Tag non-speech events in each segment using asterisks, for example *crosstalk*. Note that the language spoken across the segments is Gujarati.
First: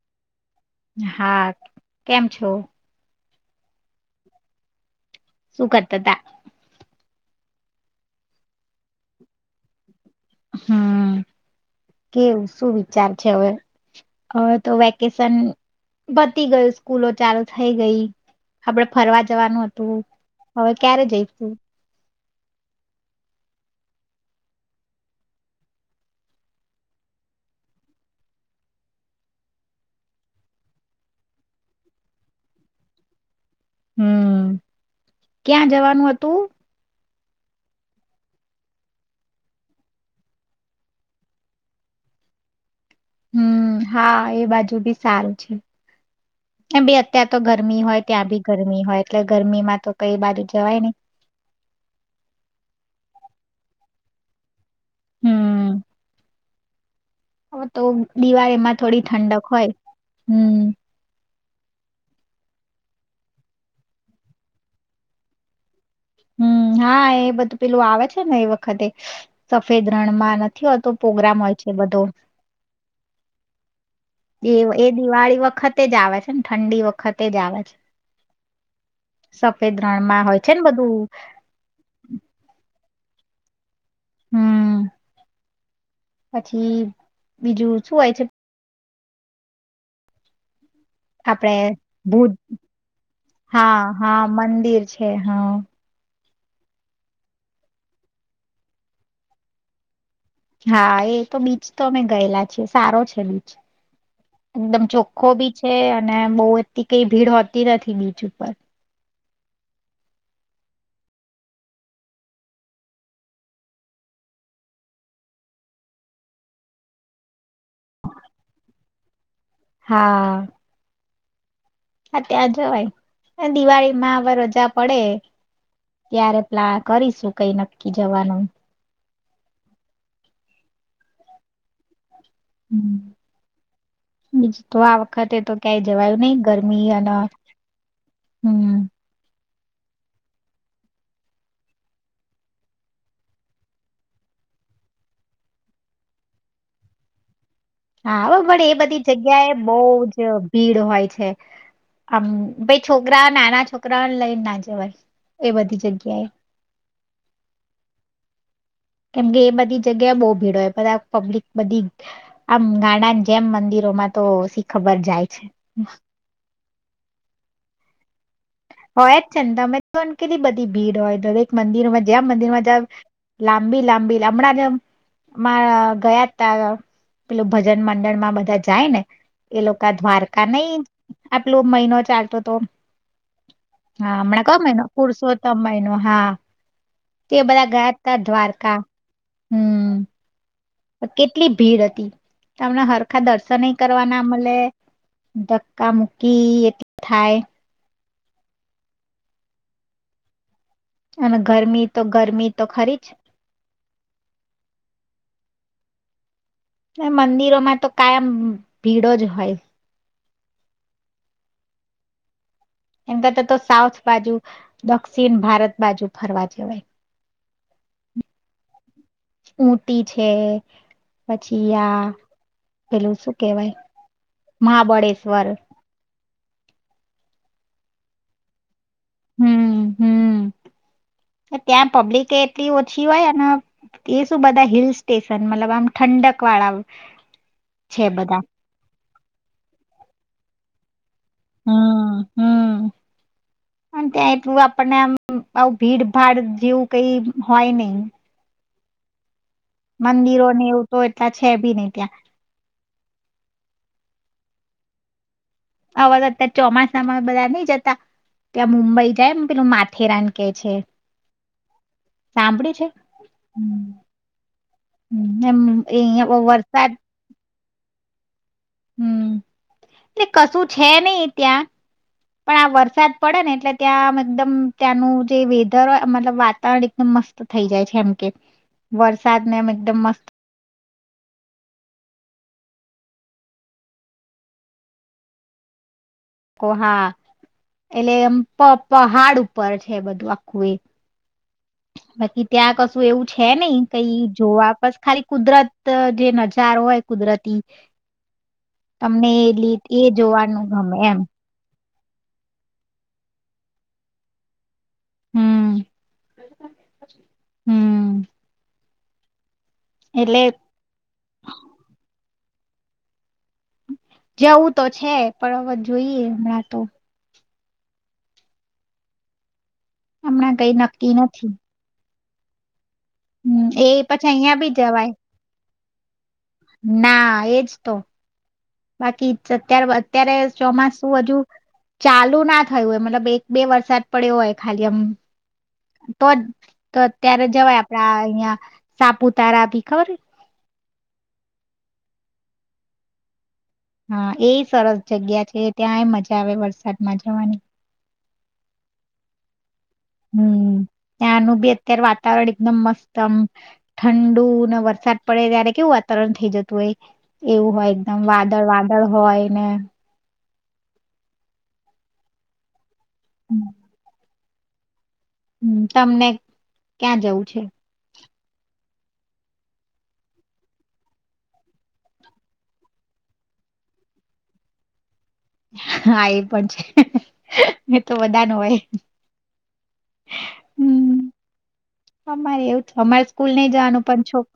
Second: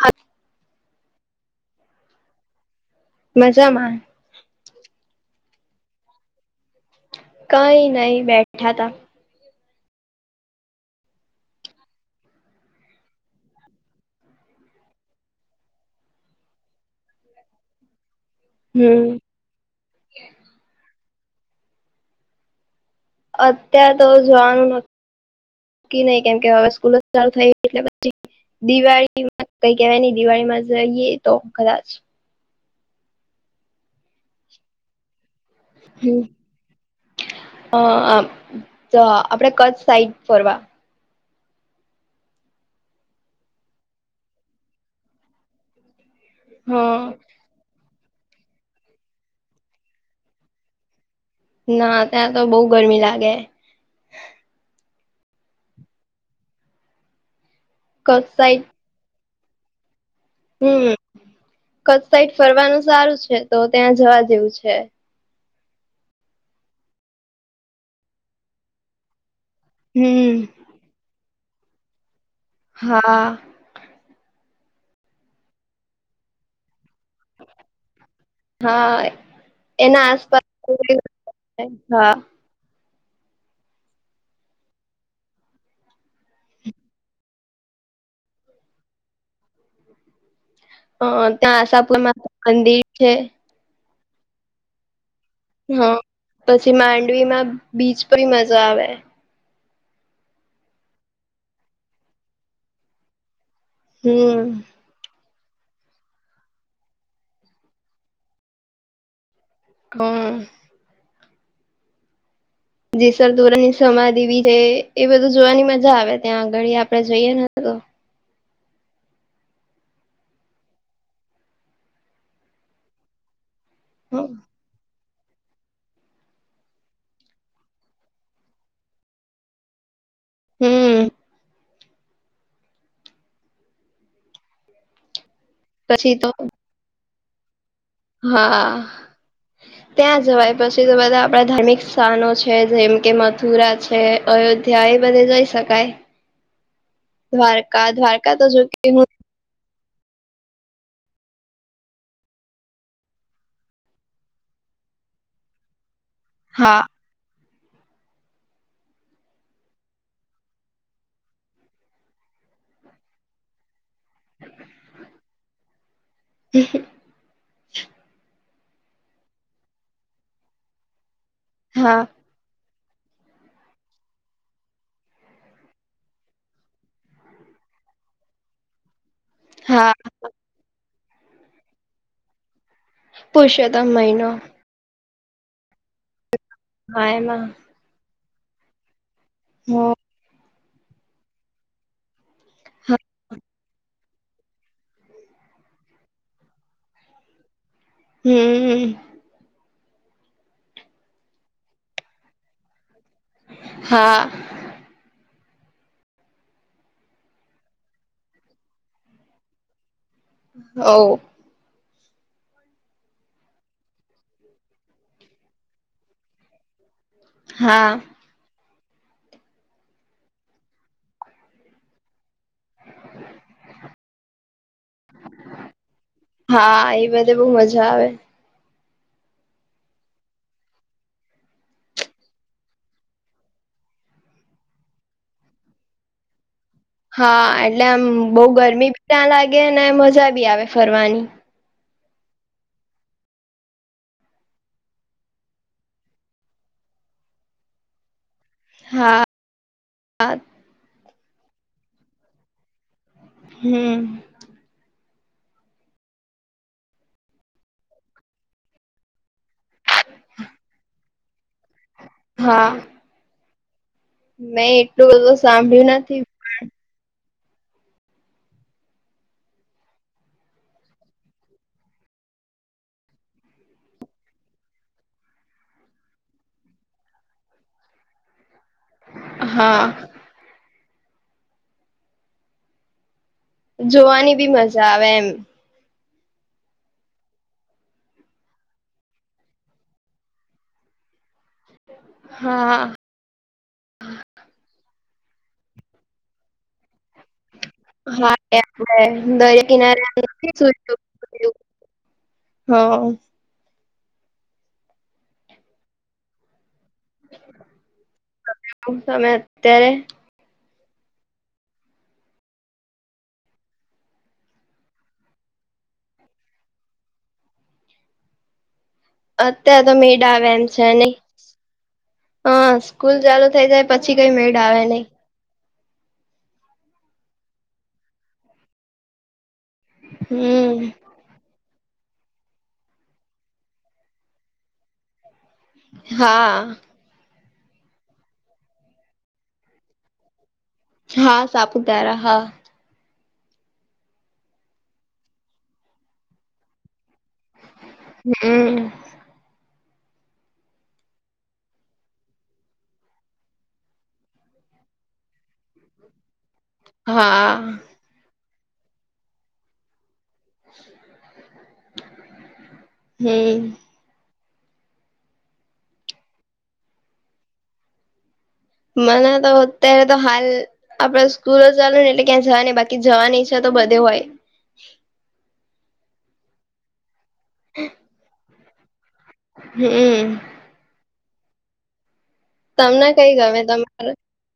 હા *unintelligible* હા કેમ છો મજામા શું કરતા તા. કંઈ નઈ બેઠા તા હમ કેવુ શું વિચાર છે અવે અવે તો વેકેશન પતી ગયુ સ્કૂલો ચાલુ થઈ ગઈ આપડે હમ ફરવા જવાનુ અતું હવે ક્યારે જઈ અત્યાર તો જવાનુ નક્કી નઈ કેમ કે અવે સ્કૂલો ચાલુ થઈ એટલે પછી દિવાળીમાં કઈ કેવાય નઈ દિવાળીમા જઈએ તો કદાચ હમ્મ. ક્યાં જવાનુ અતુ? અ આપ આપડે કચ્છ સાઈડ ફરવા હમ હા એ બાજુ બી સારું છે. એમબી અત્યાર હ તો ગરમી હોય ત્યાં બી ગરમી હોય એટલે ગરમીમા તો કંઈ એ બાજુ જવાય નઈ ના ત્યાં તો બહુ ગરમી લાગે હમ હવે તો કચ્છ દિવાળી સાઈડ માં થોડી ઠંડક હોય હમ, કચ્છ સાઈડ ફરવાનુ સારું છે તો ત્યાં જવા જેવું છે હમ, હા એ બધું પેલું આવે છે ને એ વખતે સફેદ રણમા હમ નથી હોતો પ્રોગ્રામ હોય એ બધુ હા એ, એ, દિવાળી વખતે જ આવે છે ને ઠંડી વખત વખતે જ આવે છે, હા સફેદ એના રણમાં હોય છે ને આસપાસ બધું હા હમ, પછી બીજું શું હોય છે હ, આપડે ત્યાં આશાપુર ભૂજ માતા મંદિર છે હા હા, મંદિર છે હા હા, પછી માંડવીમાં બીચ પણ મજા આવે હા, એ તો બીચ તો અમે ગયેલા છીએ સારો છે બીચ હમ એકદમ ચોખ્ખો બી છે, અને બહુ એટલી કઈ ભીડ હોતી નથી બીચ ઉપર હ જેસલ તોરલ ની સમાધિ વી છે એ બધું જોવાની મજા આવે ત્યાં આગળ આપડે જઈએ ને તો હા. હા ત્યાં જવાય. દિવાળી માં હવે રજા પડે. ત્યારે પ્લા કરીશું કઈ નક્કી જવાનું. હમ. હ બીજ તો આ વખતે તો ક્યાંય પછી જવાયું તો નહ ગરમી અને હા હમ ત્યાં જવાય પછી તો બધા આપડા ધાર્મિક સ્થાનો છે જેમ કે મથુરા છે અયોધ્યા એ બધે જઈ શકાય દ્વારકા દ્વારકા તો જો કે હું બહ જ ભીડ હોય છે આમ ભાઈ છોકરા નાના છોકરાને લઈને ના જવાય એ બધી જગ્યાએ હા કેમકે એ બધી જગ્યા બહ ભીડ બધા પબ્લિક બધી આમ ગાણા જેમ મંદિરોમાં તોછી ખબર જાય છે. *inaudible* હોય ચિંતા મે તો બધી ભીડ હોય. દરેક હા મંદિરમાં જમ મંદિરમાં જ લાંબી લાંબી હમણાં માં ગયા ત પેલું ભજન મંડણમાં બધા જાય ને. એ લોકો હા દ્વારકા નઈ આટલો મહિનો ચાલતો હતો પુરષોત્તમ મહિનો પુરસો તો *unintelligible* હા હા એમાં ત દ્વારકા હા હમ કેટલી ભીડ હતી તમને હરખા દર્શન યે કરવા ના મળે ધક્કા મુૂકી એટલ થાય હમ્મ. અને ગરમી તો ગરમી તો ખરી જ. હા. મંદિરોમાં તો કાયમ ભીડ જ હોય. હો. એમ કરતા તો સાઉથ બાજુ દક્ષિણ ભારત બાજુ ફરવા જવાય. હા ઊંટી છે પછી આ પેલું શું કેવાય મહાબળેશ્વર હા એ બધે બહુ મજા આવે. હમ હમ ત્યાં પબ્લિક એ એટલી ઓછી હોય અને એ શું બધા હિલ સ્ટેશન મતલબ આમ ઠંડક વાળા. હા એટલે છે આમ બધા બઉ ગરમી ભી ત્યાં લાગે ને મજા ભી આવે. ફરવાની. હમ હમ અને ત્યાં એટલું આપણને આમ આવુ ભીડ ભાડ જેવું કઈ હોય નહિ. હા. મંદિરોને એવુ તો એટલા છે બી નઈ ત્યાં હમ્મ. અવ તો અત્યારે ચોમાસામાં બધા નઈ જતા ત્યાં મુંબઈ જાય પેલું માથેરાન કે છે. હા સાંભળી છે. મેં એટલું બધું એમ સાંભ્ળ્યુ એ નથી પણ હમ્મ એટલે કશું છે નઈ ત્યાં પણ આ વરસાદ પડે ને એટલે ત્યાં આમ એકદમ ત્યાંનું જે વેધર મતલબ વાતાવરણ એકદમ મસ્ત થઇ જાય છે એમ કે વરસાદને એમ હા એકદમ મસ્ત જોવાની બી મજા આવે એમ. કોહા એટલે એમ પ પહાડ ઉપર છે બધું આખું એ. બાકી ત્યાં હા કશું એવું છ છે નઈ કઈ જોવા બસ ખાલી કુદરત જે નજારો હોય કુદરતી હા એ આપડે તમને દરિયા એટલી એ જોવાનું ગમે એમ. હં. હમ્મ. હમ્મ. *unintelligible* સમય એટલે જવું તો છે પણ અવર જોઈએ હમણાં તો અ. અ ત્યાં તો મેડા આવે હમણાં એમ કઈ છે નક્કી નહી. નથી હા. સ્કૂલ ચાલુ હમ થઇ એ જાય પછી કઈ મેળ અહિયાં બી આવે નહીં. જવાય ના એજ તો બાકી અત્યારે અત્યારે હમ ચોમાસું હજુ ચાલુ ના થયું હોય મતલબ એક બે વરસાદ પડ્યો હોય ખાલી એમ. તો જ હા તો અત્યારે જ જવાય આપડા અહિયાં સાપુતારા બી ખબર હા સાપુતારા હા. હા એ સરસ જગ્યા છે ત્યાંય મજા આવે વરસાદમાં જવાની હમ હમ ત્યાંનું બી અત્યારે વાતાવરણ એકદમ મસ્ત આમ ઠંડુ ને વરસાદ પડે ત્યારે કેવું વાતાવરણ થઇ જતું. હા એવું હોય એકદમ વાત અંદર વાદળ હોય ને *unintelligible* હમ હમ્મ તમને ક્યાં જવું છે? મને તો અત્યારે તો હાલ આપડે સ્કૂલો ચાલેને એટલે ક્યાં જવા ન બાકી જવાની ઈચ્છા તો બધે હોય હા એ પણ છે. એ તો બધા ન હોય હમ હમ્મ. અમારે એવું થ અમારે સ્કૂલ ગમે નઈ જવાનું તમારે પણ છોક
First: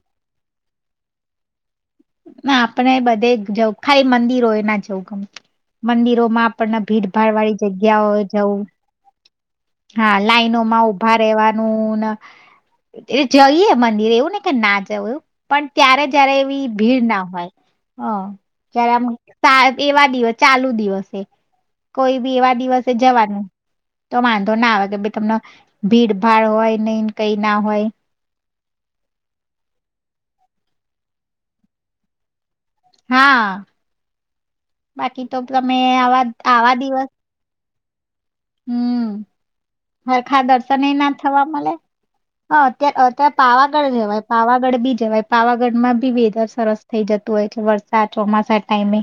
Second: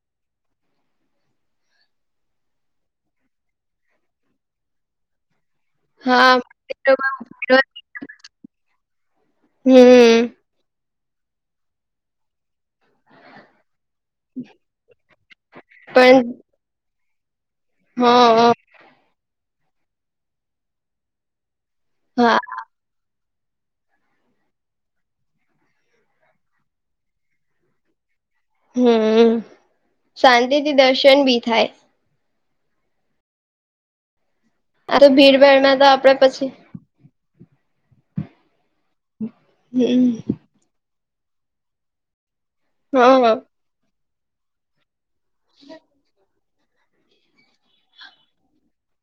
ના આપણે બધે જવું ખાઈ મંદિરો એ ના જવું ગમે હા મંદિરોમાં આપણને ભીડભાડ વાળી જગ્યાઓ જવું હા હમ લાઈનોમાં ઉભા રહેેવાનું ને એટ જઈએ મંદિર એવું ને કે ના જવું એવું પણ ત્યારે જયારે એવી ભીડ ના હોય હ જ્યારે આમ એવા દિવસ ચાલુ દિવસે કોઈ બી એવા દિવસે જવાનું તો વાંધો ના આવે કે ભાઈ તમને ભીડ ભાડ હોય નઈ કઈ ના હોય હમ શાંતિથી દર્શન બી થાય હા આ બાકી તો તમે ભીડભાડમાં તો આપડે આવા પછી આવા દિવસ હમ હમ હરખા દર્શનય ના થવા મળે હાત અત્યારે હા પાવાગઢ જવાય પાવાગઢ બી જવાય પાવાગઢ માં બી વેધર સરસ થઇ જતું હોય છે વરસાદ ચોમાસા ટાઈમે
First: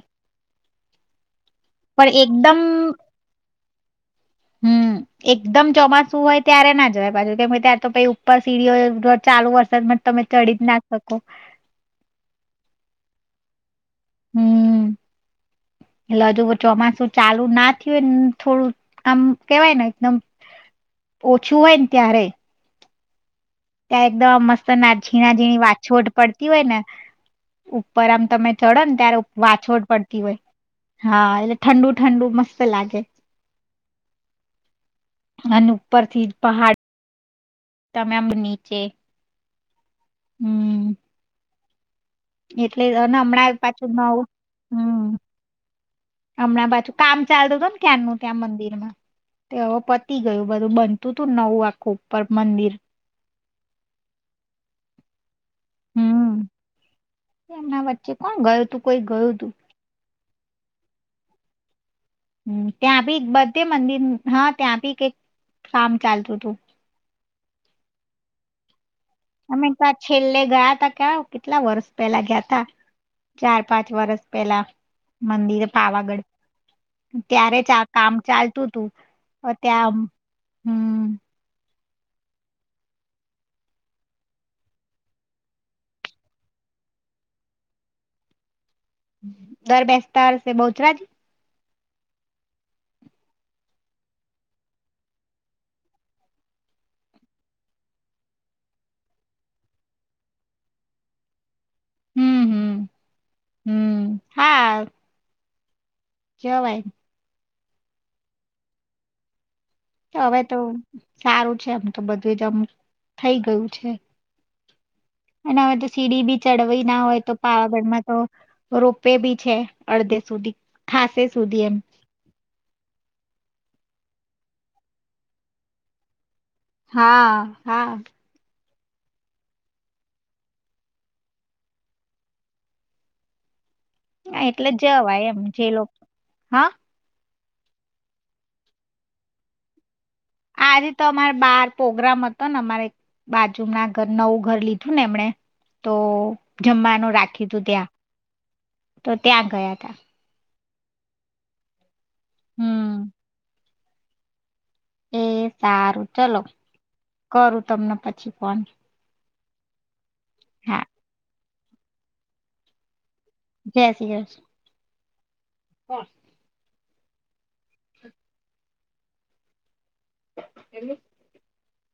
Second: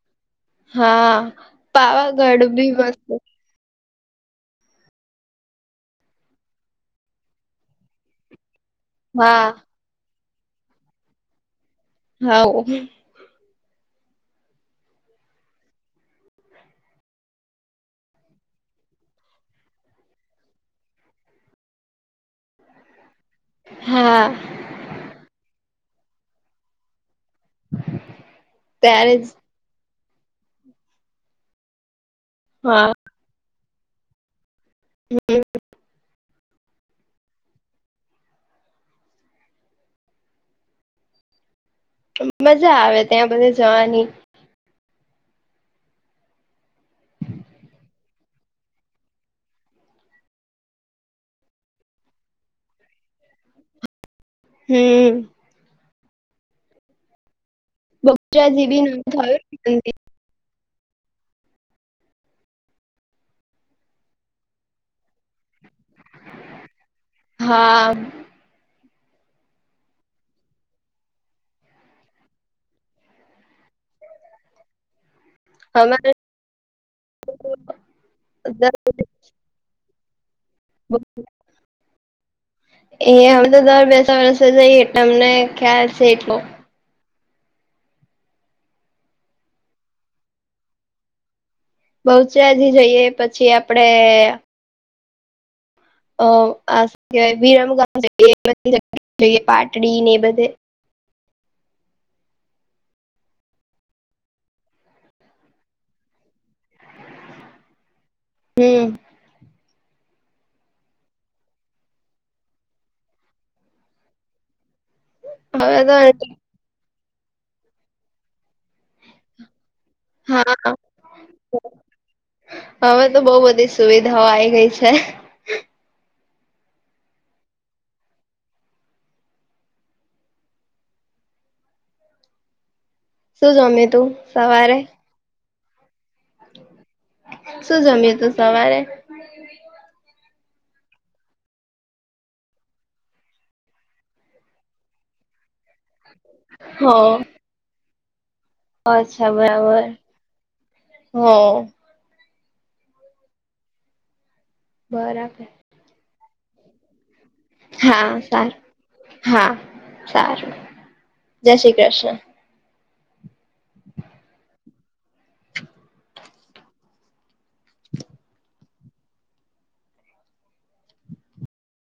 હા પાવાગઢ ભી મસ્ત હમ્મ એક એકદમ ચોમાસું હોય ત્યારે ના જ હોય પાછું કેમ કે ત્યારે તો પઈ ઉપર સીડીઓ ચાલુ હા વરસાદમાં - તમે ચડી જ ના શકો. હવ. હમ એટલે હજુ ચોમાસું ચાલુ ના થ્યું હોયને થોડું આમ કેવાય ને એકદમ ઓછું હોય ને ત્યારે ત્યાં હા એકદમ મસ્ત ના ઝીણા ઝીણી વાત છોટ પડતી હોય ને ઉપર આમ તમે ચડો ને ત્યારે વાછોડ પડ હા એટલે ઠંડુ ઠંડુ મસ્ત હા લાગે અન ઉપરથી પહાડ- તમે આમ નીચે હમ્મ. મજા આવે ત્યાં બધે જવાની હમ્મ અમણાં બાછુ કામ ચાલતું હતું ને ક્યારનું ત્યાં મંદિરમાં તે અવ પતી ગયું બધું બનતું તું નવું આખું ઉપર મંદિર હમ્મ. હમ્મ. *unintelligible* જેવી ન તું *unintelligible* મંદિ હમ્મ ત્યાં બી બધે મંદિર હા ત્યાં બી કંઈક કામ ચાલતું તું હા અમે તા છેલ્લે ગયા તા કે કેટલા વરસ પેલા ગ્યા તા ચાર પાંચ વરસ પેલા મંદિર અમારે પાવાગઢ ત્યારે ચા કામ ચાલતું તુ અ ત્યાં *unintelligible* હમ એ અમે તો દર બેસતા વર્ષે જઈએ એટલે અમને ખ્યાલ છે એટલો દર બેસતા હશે બહુચરા જ બહુચરાજી જઈએ પછી આપડે અ આ કવાય વિરમગામ એ ધઈએ પાટડી ને એ બધે હમ્મ-હમ્મ. હમ્મ, હા ક ભાઈ હમ્મ. હવે તો સારું છે આમ તો બધું જ આમ થઈ ગયું છે. એ ના તો સીડી બી ચડઈ ના હોય તો પાવાગઢ માં તો રોપે વે બી છે અડધે સુધી હા ખાસ સુધી એમ હવે તો બો બધી સુવિધાઓ આ ગઈ છે હા હા શું જમે તું એટલે સવારે જવાય એમ જે લોકો હા શું જમ્યું તું સવારે આજે તો અમારે બાર પ્રોગ્રામ હતો ને અમારે બાજમા નવું ઘર લીધું ને એમણે તો હ જમવાનું રાખી તું ત્યાં તો અચ્છા ત્યાં ગયા બરાબર તા હમ હમ એ બરાબર સારું ચલો કરું તમને હા પછી સારું ફોન હા સાર હા જય શ્રી કૃષ્ણ જય શ્રી કૃષ *inaudible* *inaudible*